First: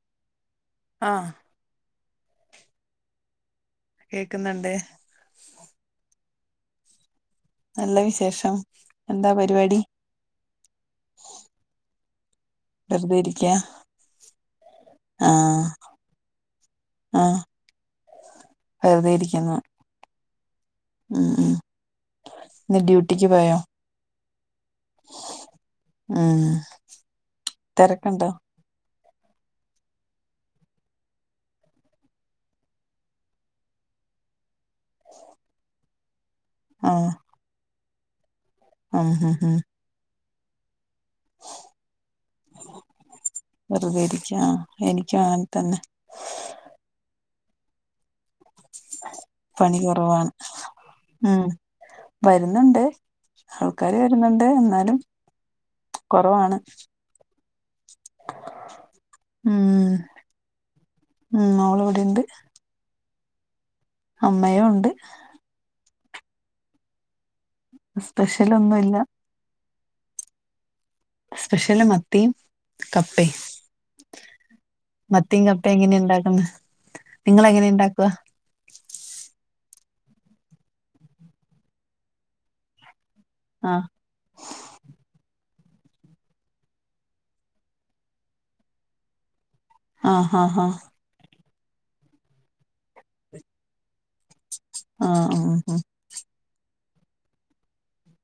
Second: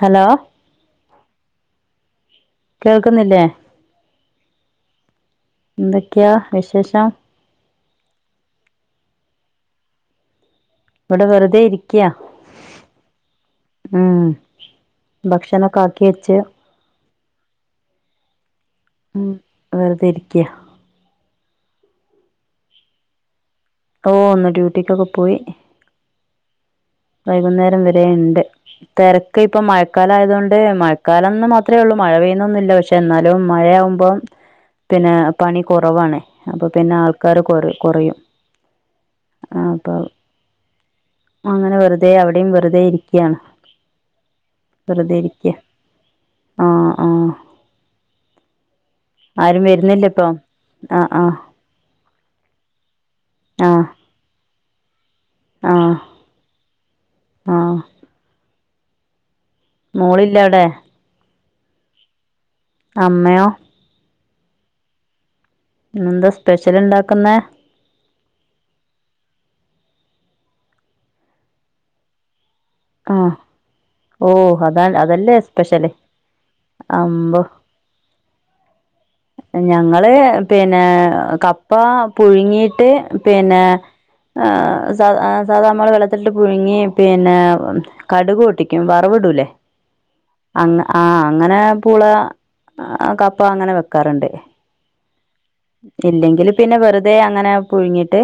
Hello ആഹ് കേൾക്കുന്നില്ലേ കേക്ന്നുണ്ട് ക്യാ വിശേഷം നല്ല വിശേഷം എന്താ പരിപാടി ക്യാ വെറുതെ ഇരിക്ക ഉം ആഹ് ഭക്ഷണൊക്കെ ആക്കി വെച്ച് ആഹ് വെറുതെ ഇരിക്കുന്നു ക്യ ഉം ഉം ഇന്ന് ഡ്യൂട്ടിക്ക് പോയോ ഓ ഒന്ന് ഡ്യൂട്ടിക്ക്ക്കെ പോയി ഉം വൈകുന്നേരം വരെ തിരക്കുണ്ടോ ഇണ്ട് തിരക്ക് ഇപ്പം മഴക്കാലയത കൊണ്ട് മഴക്കാലന്ന് മാത്രമേ ഉള്ളൂ മഴ പെയ്യുന്നൊന്നില്ല പക്ഷെ എന്നാലും മഴയാകുമ ്പ പിന്നെ പണി കുറവാാണ് അപ്പൊ പിന്നെ ആൾക്കാാര് കൊറ കുറയും ആഹ ഹ ഹം അപ്പൊ അങ്ങനെ വെറുതെ അവിടെയും വെറുതെ ഇരിക്കയാണ് വെറുതെ ഇരിക്ക ആഹ് വെറുതെ എനിക്കും അങ്ങനെ ഇരിക്ക തന്നെ ആഹ ആഹ [unintelligible] ആരും പണി വരുന്നില്ല ഇപ്പൊ കുറവാണ് ആ ആ ഉം വരുന്നുണ്ട് ആ ആൾക്കാാര് വരുന്നുണ്ട് എന്നാലും കുറവാണ് ആഹ [unintelligible] മോളില്ല അവിടെ ഉം അവോ അടെ ഉണ്ട് അമ്മയോ അമ്മയോ ഉണ്ട് എന്താ സ്പെഷ്യൽ ഇണ്ടാക്കുന്ന സ്പെഷ്യൽ ഒന്നുംല്ല സ്പെഷ്യല് മത്തിയും ആ കപ്പേ ഓ അതാ അതല്ലേ മത്തി കപ്പ സ്പെഷ്യല് എങ്ങനെയ ഇണ്ടാക്കുന്ന അമ്പോ നിങ്ങ എങ്ങനെ ഇണ്ടാക്കുവ [unintelligible] ഞങ്ങള് പിന്നെ കപ്പ പുഴുങ്ങിട്ട് പിന്നെ ആഹ് ആ് സ സാദാമ വെള്ളത്തിലട്ട് പങ്ങി പിന്നെ കടക് ട്ടിക്കും വറവിടൂലേ ആഹ് ആഹ് അങ്ങ ആഹ് ആ അങ്ങനെ പുള കപ്പ അങ്ങനെ വെക്കാറുണ്ട് ആഹ ആഹ ആഹ ഇല്ലെങ്കിൽ പിന്നെ വെറുതെ അങ്ങനെ പുഴുങ്ങിട്ട്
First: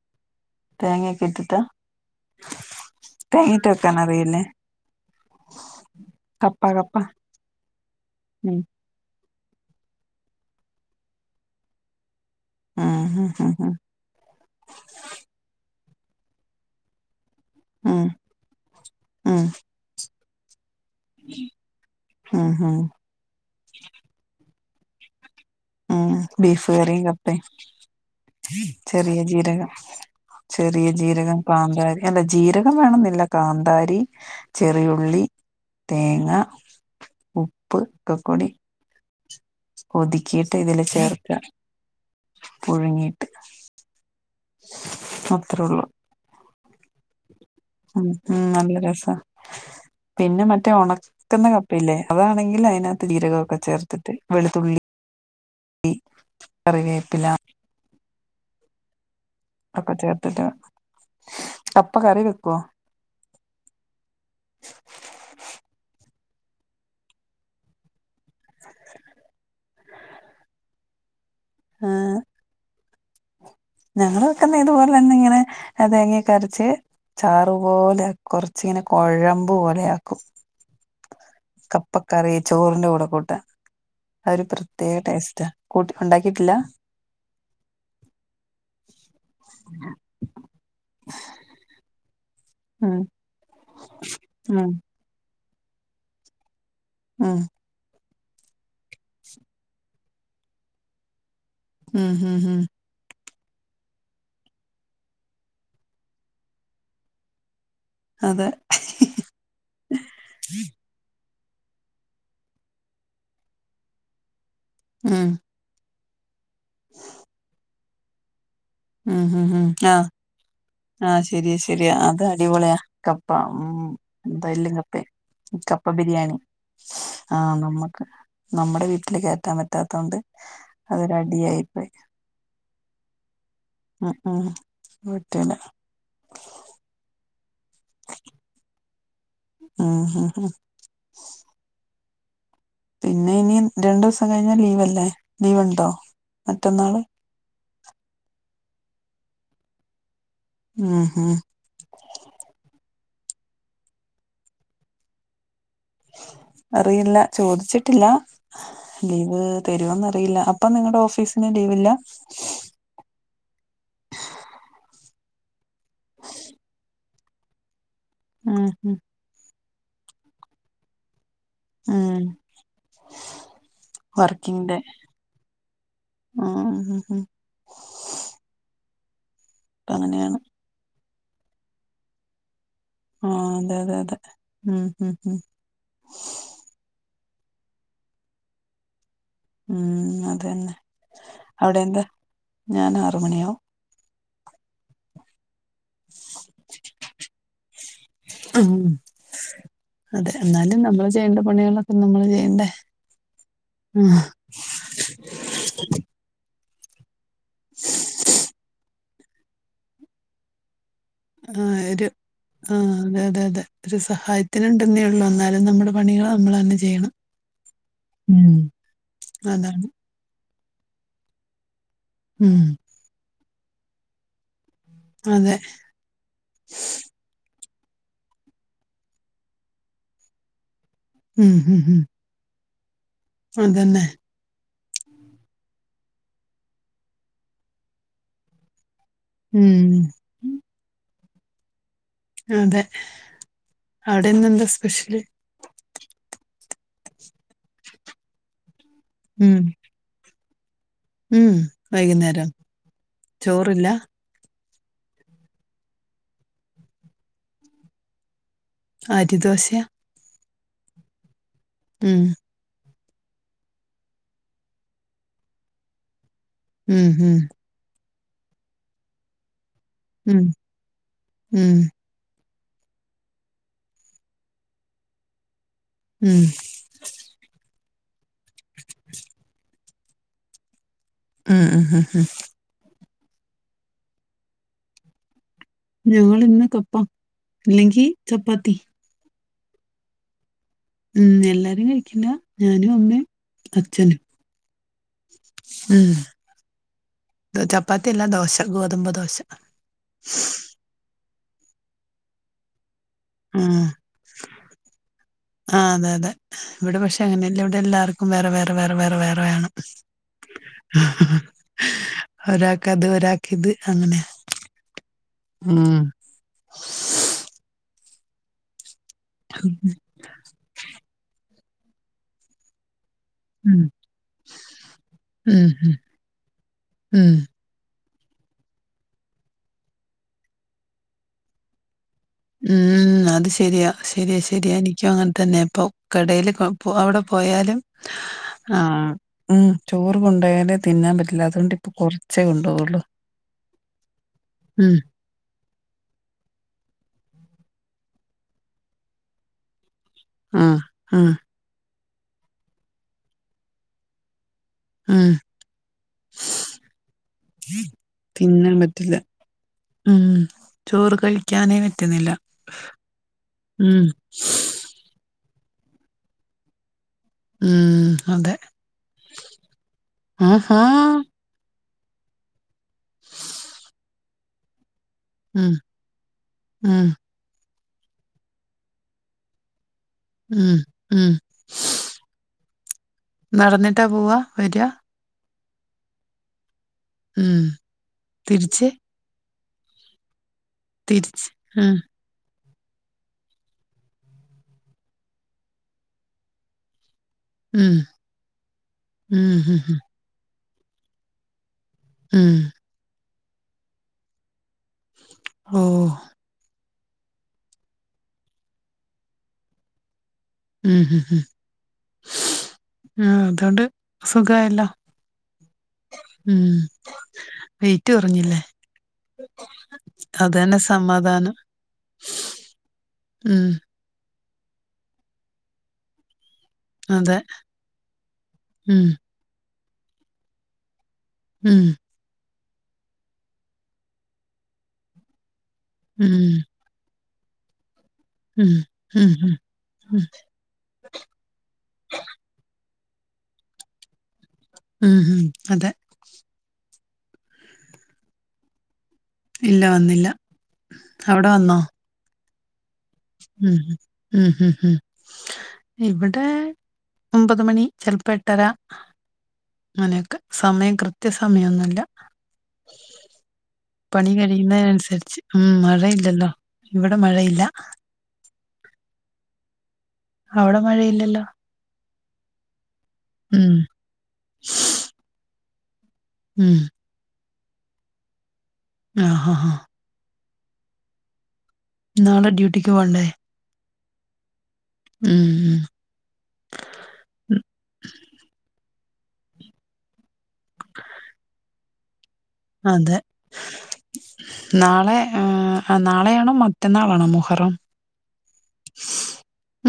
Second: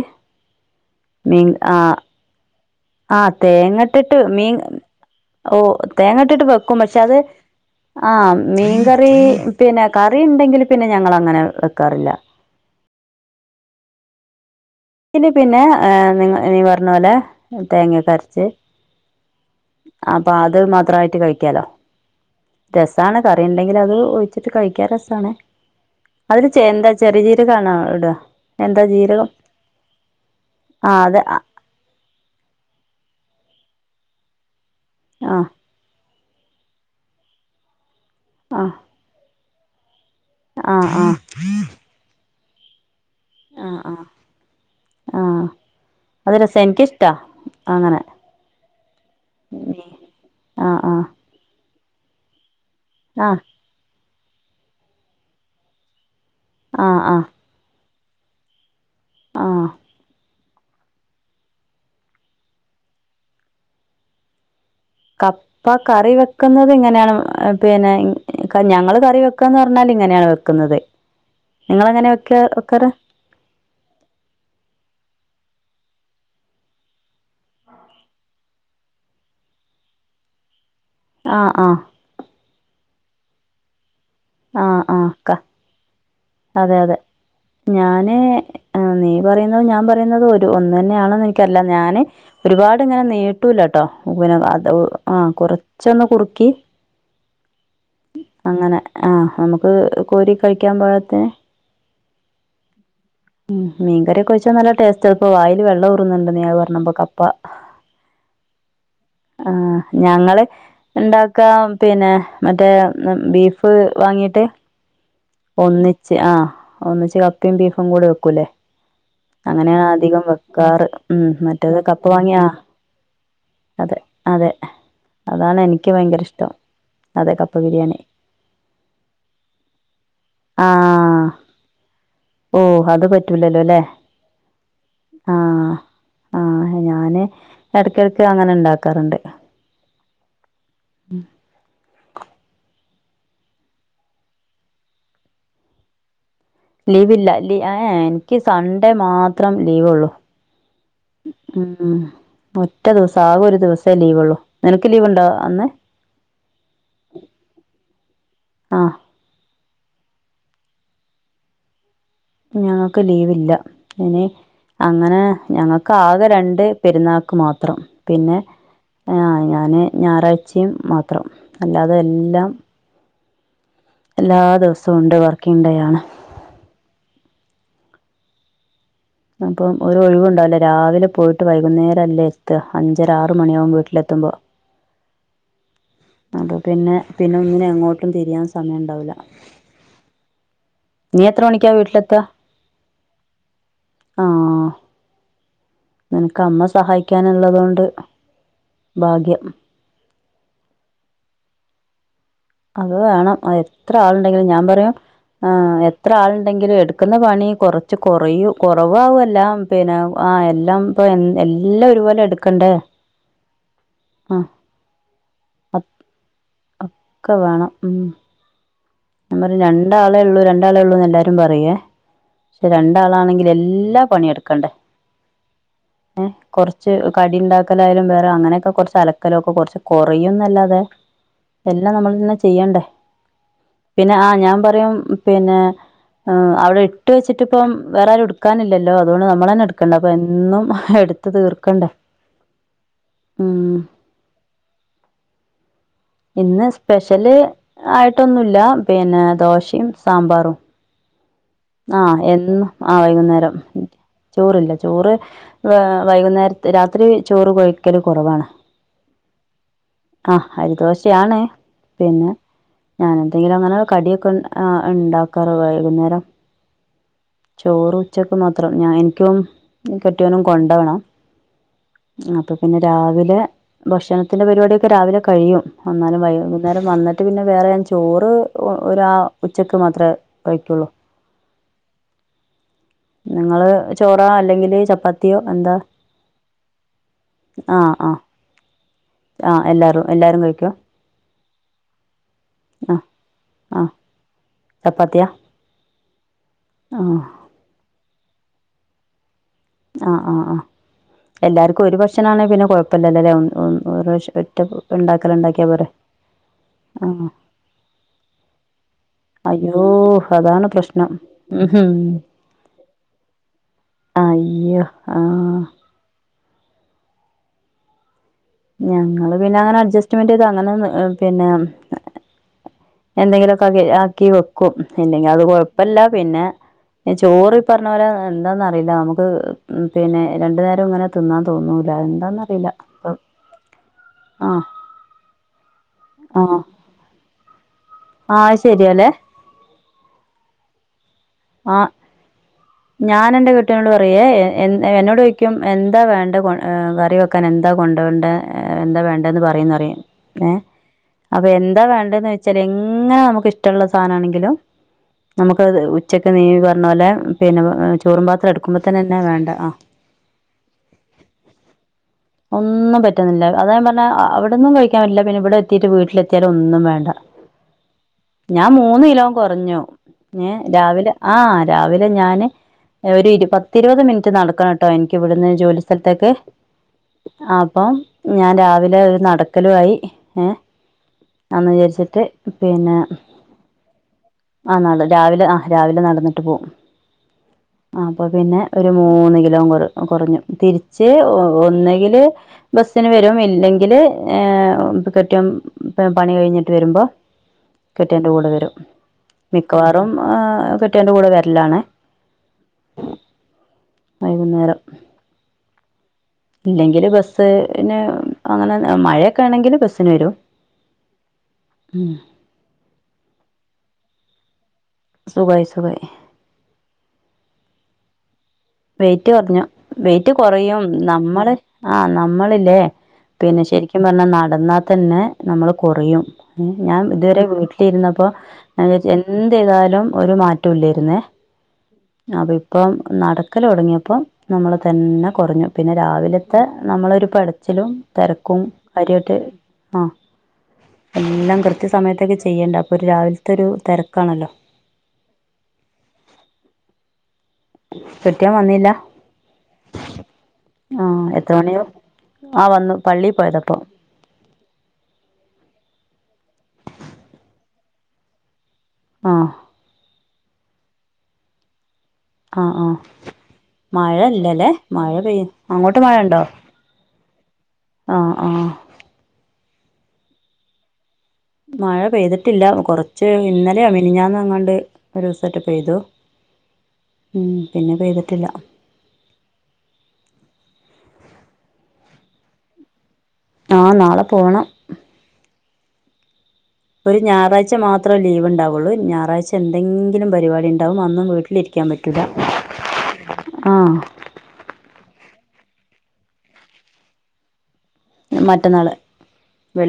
തേങ്ങയൊക്കെ ഇട്ടിട്ട് ആഹ തേങ്ങട്ടിട്ട് മീൻ ഓ തേങ്ങ ഇട്ടിട്ട് കപ്പ വെക്കും കപ്പ പക്ഷെ അത് ആഹ ഉം മീൻകറി പിന്നെ കറി ഉണ്ടെങ്കിൽ പിന്നെ ഞങ്ങ അങ്ങനെ വെക്കാറില്ല ആഹ ഹ ഹ ന് പിന്നെ നിങ്ങ നീ പറഞ്ഞ പോലെ ഉം തേങ്ങക്കെരച്ച് ഉം അപ്പൊ അത് മാത്രമായിട്ട് കഴിക്കാലോ ഉം ഉം രസമാണ് ക അുണ്ടെങ്കിൽ അത് ഒഴിച്ചിട്ട് കഴിക്കാ രസമാണ് ഉം ബീഫ് കറിയും കപ്പയും ഇടുക ചെറിയ ജീരകം ചെറിയ ആ അത് ആ ജീരകം കാന്താരി അല്ല ജീരകം വേണംന്നില്ല കാന്ത കന്താരി ചെറിയുള്ളി ആ തേങ്ങ ഉപ്പ് ക്കക്കോണ [unintelligible] ആ ഒതുക്കിയിട്ട് ആ ഇതില് ആ ചേർക്ക ആ പുഴുങ്ങിട്ട് ആഹ ആഹ ആഹ അത്രേ അത് രസം എനക്ക് ഇഷ്ടാ ഉ ഉ നല്ല രസ പിന്നെ ആ മറ്റേ ആ ഉണക്കുന്നപ്പ ന്നെ അതാണെങ്കിൽ അതിനകത്ത് ആഹ് ജീരകമൊക്കെ ചേർത്തിട്ട് വെളുത്തുള്ളി ആഹ് ആഹ് കറിവേപ്പില ആഹ് ഒക്കെ ചേർത്തട്ട കപ്പ കറി വെക്കുവ കപ്പ കറി വെക്കുന്നത് ഇങ്ങനെയാണ് പിന്നെ ഞങ്ങള്ൾ കറി വെക്കന്ന് പറഞ്ഞാല് എങ്ങനെയ വെക്കുന്നത് നിങ്ങങ്ങനെ ആഹ് വെക്ക വെക്കറ് ഞങ്ങള് വെക്കുന്ന ഇതുപോലെ തന്നെ ഇങ്ങനെ തേങ്ങി കരച്ച് ചാറുപോലെ കുറച്ച് ചച്ചിങ്ങനെ കുഴമ്പ് പോലെ ആക്കും ആഹ് ആഹ് കപ്പക്കറി ചോറിന്റെ കൂടെ കൂട്ട ആഒരു ആഹ് പ്രത്യേക ആഹ് ക ടേസ്റ്റ് കൂട്ട് ഉണ്ടാക്കിട്ടില്ല അതെ അതെ ഞാന് ആഹ് നീ പറയുന്നതു ഞാൻ പറയുന്നുന്നതു ഒരു ഒന്ന് തന്നെആണെന്ന് എനിക്കറില്ല ഞാന് ഒരുപാട് ഉം ഇങ്ങനെ നീട്ടൂലെട്ടോ ആഹ് ആപ്പാ പിന്നെ ഉം അടവ് ആഹ് കുറച്ചൊന്ന് കുറുക്കി ഉം അങ്ങനെ ആഹ് നമുക്ക് കോരി കഴിക്കാൻ പകത്തിന് മു മു മു ഉം മീൻകറികൊഴിച്ചാൽ നല്ല ടേസ്റ്റ് ഇപ്പോ വയില് വെള്ളം ഊറുന്നുണ്ട് നീ പറഞ്ഞ്പൊ കപ്പ അതെ ആഹ് ഞങ്ങള് ഉണ്ട ക്കാം പിന്നെ മറ്റേ ബീഫ് വാങ്ങീട്ട് ഉം ഒന്നി ആഹ് ഒന്നച്ച് കപ്പും ബീഫും കൂടെ വെക്കലൂ ഉം ഉം ഉം അങ്ങനെയാണ് ആഹ് അധികം വെക്കാറ് ഉം ആഹ് ശരിയാ മറ്റേത് ശരിയാ കപ്പ അത് വാങ്ങിയാ അടിപൊളിയ കപ്പ ഉം അതെ അതെ എല്ലും കപ്പേ അതാണ് കപ്പ എനിക്ക് ഭയങ്കര ബിരിയാണി ഇഷ്ടം അതെ ആഹ് കപ്പ ബിരിയാണി നമ്മക്ക് നമ്മുടെ വീട്ടില് കയറ്റാൻ പറ്റാത്ത കൊണ്ട് അതൊര ആഹ് അടിയായിപ്പോയി ഓഹ് അത് പറ്റൂലല്ലോ ഉം പറ്റൂല ആഹ് ആഹ് ഞാന് എടെക്ക് എടെക്ക് അങ്ങ ഉണ്ടാക്കാറുണ്ട് ആഹ് ഹാ ഹാ പിന്നെ ഇനി രണ്ടു ദിവസം കഴിഞ്ഞാ ലീവ് അല്ലേ ലീവ് ഉണ്ടോ ലീവില്ല ലി ഏ ഏ. ഇൻക്ക് സൺഡേ മാത്രം ലീവ് ഒള്ളൂ ഉം ഉം ഉം ഒ റ്റ ദിവസം ആകെ ഒരു ദിവസേ ലീവ് ഒള്ളൂ നിനക്ക് ലീവ് ഉണ്ടോ അന്ന് അറിയില്ല ചോദിച്ചിട്ടില്ല ആഹ് ലീവ് തരോ എന്നറില്ല അപ്പം നിങ്ങളുടെ ഓഫീസിന് ലീവില്ല ഞങ്ങൾക്ക് ലീവ് ഇല്ല ഇനി അങ്ങനെ ഞങ്ങൾക്ക് ആകെ രണ്ട് പെരുന്നാക്ക് മാത്രം പിന്നെ ഉം ഉം ആഹ് ഞാന് ഞായറാഴ്ചയും മാത്രം അല്ലാതെ ഉം എല്ലം എല്ലാ വർക്കിംഗ് ഡേ ദിവസവും ഉണ്ട് വർക്കിങ് ഡെയാണ് ഉം ഉം ഉം അപ്പം ഇപ്പ ഒരു അങ്ങനെയാണ് ഒഴിവുണ്ടാവൂല്ല രാവിലെ പോയിട്ട് വൈകുന്നേരം അല്ലേ എത്ത അഞ്ചര ആറ് ആ മണിയാകും അതെ അതെ അതെ വീട്ടിലെത്തുമ്പോ ഉം ഉം ഉം അപ്പ പിന്നെ പിന്നെ ഒന്നിനും എങ്ങോട്ടും തിരിയാൻ സമയം ഉണ്ടാവൂല ഉം അതന്നെ എത്ര മണിക്കാ അവിടെ എന്താ വീട്ടിലെത്തുക ഞാൻ ആറ് മണിയാവും ആഹ് നിനക്ക് അമ്മ സഹായിക്കാൻ ഉള്ളതൊണ്ട് ഉം അതെ എന്നാലും നമ്മൾ ചെയ്യേണ്ട പണികളൊക്കെ നമ്മൾ ചെ അത് വേണം അത് എത്ര ആളുണ്ടെങ്കിലും ഞാൻ പറയ ആ എത്ര ആളുണ്ടെങ്കിലും എ ന്ന്പണി കൊറച്ച് കൊറയു കൊറവാവല്ല പിന്നെ ആ എല്ലം മ്മ് ആ, എല്ല ഒരു ഒരുപോലെ എടു ആ അതെതെതെ ഒരു സഹായത്തിന് ണ്ടെന്നേ ഒള്ളൂ എന്നാലും നമ്മുടെ പണികള് നമ്മള് തന്നെ ചെയ്യണം അഹ് വേണം ഉം ഞാൻ പറി അതാണ് രണ്ടാളെ ഒള്ളൂ രണ്ടാളെ ഒള്ളൂന്ന് എല്ലാരും പറയേ ഉം ക്ഷെ രണ്ടാളാണെങ്കിൽ എല് ല്ലാ പണിയെട്ക്കണ്ടേ അതെ എ കൊറച്ച് കടിണ്ടാ ക്കലായാലും വേറെ അങ്ങനെയൊക്കെ കൊറച്ച് അലക്കലൊക്കെ കൊറച്ച് കൊറയുംന്നല്ലാതെ ഉം ഉം എല്ലാം ഉം നമ്മൾ തന്നെ ചെയ്യണ്ടേ അതന്നെ പിന്നെ ആ ഞാൻ പറയും പിന്നെ ഹ് അവിടെ ഇട്ട് വെച്ചിട്ടിപ്പം വേറാരും ഇട്ക്കാനില്ല ല്ലോ അതുകൊണ്ട് നമ്മളന്നെ എടുക്കണ്ടെ ഉം അപ്പെന്നും എടുത്ത തീർക്കണ്ടേ അതെ ഉം അവിടെന്നന്താ സ്പെഷ്യല് ഇന്ന് സ്പെഷ്യല് ആയിട്ടൊന്നൂല്ല പിന്നെ ഉം ദോശിം സാമ്പാറും ഉം ആ വൈകുന്നേരം എന്നും ആ വൈകുന്നേരം ചോറില്ല ചോറില്ല ചോറ് വൈകുന്നേരത്ത് രാത്രി ചോറ് കഴിക്കല് കുറവാണ് അരി ദോശയാ ആ അരിദോശയാണ് പിന്നെ ഞാൻ എന്തെങ്കിലും അങ്ങന കടിയൊക്കെ ഉണ്ടാക്കാറ് വൈകുന്നേരം ഉം ഹും ചോറ് ഉച്ചക്ക് മാത്രം ഞാൻ എനിക്കും കെട്ടിയോനും ഉം കൊണ്ടോണം ഉം അപ്പൊ പിന്നെ രാവിലെ ഭക്ഷണത്തിന്റെ പരിപാടിയൊക്കെ രാവിലെ കഴിയും വന്നാലും ഉം വൈകുന്നേരം വന്നിട്ട് പിന്നെ വേറെ ഞാൻ ചോറ് ഒരാ ഉച്ചക്ക് മാത്രേ കഴിക്കുള്ളൂ ഉം ഉം ഹു ഹും നിങ്ങള് ചോറൊ അല്ലെങ്കില് ചപ്പാത്തിയോ എന്താ ഞങ്ങള് ഇന്ന് കപ്പ ആ അല്ലെങ്കി ആ ചപ്പാത്തി ആ എല്ലാവാരും എല്ലാരും കഴിക്കോ ഉം എല്ലാരും കഴിക്കില്ല ഞാനും ആ അമ്മേം ആ അഛനും ചപ്പാത്തിയാ ആ ത ചപ്പത്തി അല്ലാ ദോശ ഗോതമ്പ് ദോശ ആ ആ ആ എല്ലാർക്കും ഒരു ഭക്ഷണാണെ പിന്നെ കൊഴ പ്പല്ല ലേ ഒ ഒ ആ ഒറാശ്യ ഒറ്റ ഉണ്ടാക്കല് ഉണ്ടാക്കിയാ പോരെ ആഹ് അതെ അതെ ഇവിടെ പക്ഷെ ആഹ് അങ്ങനെയല്ല ഇവിടെ എല്ലാവർക്കും വേറെ വേറെ വേറെ വേറെ വേറെ വേണം അയ്യോ അതാണ് പ്രശ്നം ഉ ഹും ഒരാക്കത് ഒരാക്കിത് അങ്ങനെ ആ ഉം ഞങ്ങള് പിന്നങ്ങനെ അഡ്ജസ്റ്റ്മെൻറ് ചെയ്തു അങ്ങനെ പിന്നെ എന്തെങ്കിലൊക്കെ ഉം ആക്കി ആക്കി വെക്കും ഇല്ലെങ്കി അത് ഉം ഉം കൊഴപ്പില്ല പിന്നെ ചോറി പറഞ്ഞ പോലെ എന്താന്ന് അറിയില്ല നമ്മുക്ക് പിന്നെ രണ്ടു നേരം ഇങ്ങനെ തിന്നാൻ തോന്നൂല്ല ഉം അത് ശെരിയാ ശെരിയാ ആഹ് ശെരിയാ എനിക്കും അങ്ങനെ തന്നാ ഇപ്പോ കടെല് ആഹ് പ്പോ അവടെ പോയാലും ആഹ് ആ ശരിയാല്ലേ ഉം ചോറ് കൊണ്ടായാലേ തിന്നാൻ പറ്റില്ല അതുകൊണ്ട് ആഹ് ഇപ്പൊ കൊറച്ചെ കൊണ്ട് ഞാൻ എന്റെ കെട്ട്യോനോട് പറയേ ഉം എന്നോടൊയ്ക്കും എന്താ വേണ്ടേ കൊ കറിവെക് ക്കാൻ എന്താ കൊണ്ടരണ്ടെ എന്താ വേണ്ടേന്ന് പറയ്ന്ന് പറയും ഏ ആഹ് ഉം അപ്പൊ എന്താ വേണ്ടേ ന്ന് വെച്ചാല് എങ്ങനെ നമ്മുക്ക്ഷ്ടള്ള സാനാണെങ്കിലും ഉം നമ്മുക്കത് ഉച്ചക്ക് നീ പറഞ്ഞ പോലെ പിന്നെ ചോറും പാത്രം തിന്നാൻ എടുക്കുമ്പോ പറ്റില്ല തന്നെന്നെ വേണ്ട ആ ഉം ചോറ് കഴിക്കാനേ പറ്റുന്നില്ല ഒന്നും പറ്റുന്നില്ല അതാ ഞാൻ ഉം പറഞ്ഞെ അവിടന്നും കഴിക്കാൻ പറ്റില്ല ഇവടെത്തീട്ട് വീട്ടിലെത്തിയാലും ഒന്നും വേണ്ട ഉം അതെ ഞാൻ മൂന്ന് കിലോം കൊറഞ്ഞു എ ആഹാ രാവിലെ ആ രാവിലെ ഞാന് ഒരു ഇരുപത് പത്തിരുപത് മിനിറ്റ് നടക്കണട്ടോ എനി ഇവിടുന്ന് ഉം ജോലി സ്ഥലത്തേക്ക് ഉം ആ പ്പോ ഞാൻ രാവിലെ ഒരു നടക്കലും ആയി ഏ ഉം ഉം എന്ന് വിചാരിച്ചിട്ട് പിന്നെ നടന്നിട്ടാ പൂവാ ആ വര നട രാവിലെ ആ രാവിലെ നടന്നിട്ട് പോവും ഉം അപ്പോ പിന്നെ തിരിച്ച് ഒരു മൂന്ന് കിലോൻ കൊറ കൊറഞ്ഞു തിരിച്ച് ഒ ഒന്നെങ്കില് ബസ്സിന് വരും ഇല്ലെങ്കില് ഏഹ് കെട്ട്യോൻ പണി കഴിഞ്ഞിട്ട് വരുമ്പോ ഉം കെട്ട്യോന്റെ കൂടെ വരും ഉം ഹ് ഹ് മിക്കവാറും ആ കെട്ട്യോന്റെ കൂടെ വരലാണ് ഉം വൈകുന്നേരം ഓ ഇല്ലെങ്കില് ബസ്ന് അങ്ങനെ മഴയൊക്കെ ആണെങ്കില് ബസ്സിന് വരും ഉം ഉം ഉം ഉ അതോണ്ട് സുഖായല്ലോ സുഖായി സുഖായി വെയ്റ്റ് കൊറഞ്ഞില്ലേ വെയ്റ്റ് കൊറഞ്ഞു വെയ്റ്റ് കൊറയും നമ്മള് സമാധാനം ആ നമ്മളില്ലേ പിന്നെ ഉം ശെരിക്കും പറഞ്ഞാ നടന്നാ തന്നെ നമ്മള് കൊറയും ഏ ഞാൻ അതെ തുവരെ വീട്ടിലിരുന്നപ്പോ ഞ ഉം വിചാരിച്ചു എന്ത് ചെയ്താലും ഒരു മാറ്റവുമില്ലായിരുന്നേ ഉം അപ്പോ ഇപ്പം നടക്കല് തൊടങ്ങിയപ്പം നമ്മള് തന്നെ കൊറഞ്ഞു പിന്നെ ഉം രാവിലത്തെ നമ്മളൊരു പെടച്ചിലും തെരക്കും ഉം ഉം കാര്യായിട്ട് ഹ് ആ ഉം എല്ലാം കൃത്യ സമയത്തൊക്കെ ചെയ്യണ്ടാവും ഒരു രാവിലതൊരു തെരക്കാണല്ലോ ഉം ഹും അതെ കെട്ട്യോൻ വന്നില്ല? ഇല്ല വന്നില്ല. ആഹ് അവ്ടെ എത്ര വന്നോ? മണിയാവും ആഹ് വന്നു പള്ളി പോയതാ ഉം ഇപ്പൊ ഉം ഉം ഉം ഇവെടെ ഒമ്പെത് മണി ചെൽപ്പം എട്ടെര ആഹ് അങ്ങനെ ഒക്കെ സമയം കൃത്യ സമയൊന്നുല്ല ആഹ് ആഹ് മഴ പണി ഇല്ലല്ലെ? മഴ കഴിയുന്നതിനനുസരിച്ച് പെയ്യ് അങ്ങോട്ട് മഴ ഇണ്ടോ? ഇവെടെ മഴയില്ല ആഹ് ആഹ് അയുടെ മഴയില്ലല്ലോ? മഴ പെയ്ത്ട്ട് ഇല്ല കൊറച്ച് ഉം ഇന്നലെയോ മിനിഞ്ഞാന്നോ എങ്ങാണ്ട് ഒരുസെറ്റെ പെയ്തു ഉം ഉം പിന്നെ പെയ്തിട്ടില്ല ആഹ് ഹ ഹാ നാളെ ഡ്യൂട്ടിക്ക് പോണ്ടേ? ആഹ് നാളെ പോണം ഉം ഉം ഒര് ഉം, ഞായറാഴ്ച മാത്രം ലീവ് ഇണ്ടാവൊള്ളു ഞായറാഴ്ച എന്തെങ്കിലും പരിപാടി ഇണ്ടാവും അന്നും വീട്ട്ലിരിക്കാൻ പറ്റുലാ അതെ നാളെ ആഹ് നാളെയാണോ മറ്റന്നാളാണോ മുഹെറം? എഹ് മറ്റന്നാള്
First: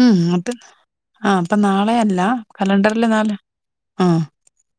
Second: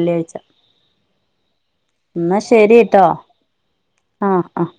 ഉം ന്നെട്ട് ആഹ് അപ്പം നാളെയല്ല എന്നാ കലണ്ടെറിൽ ശരിട്ടോ നാളെ ആഹ് ആഹ്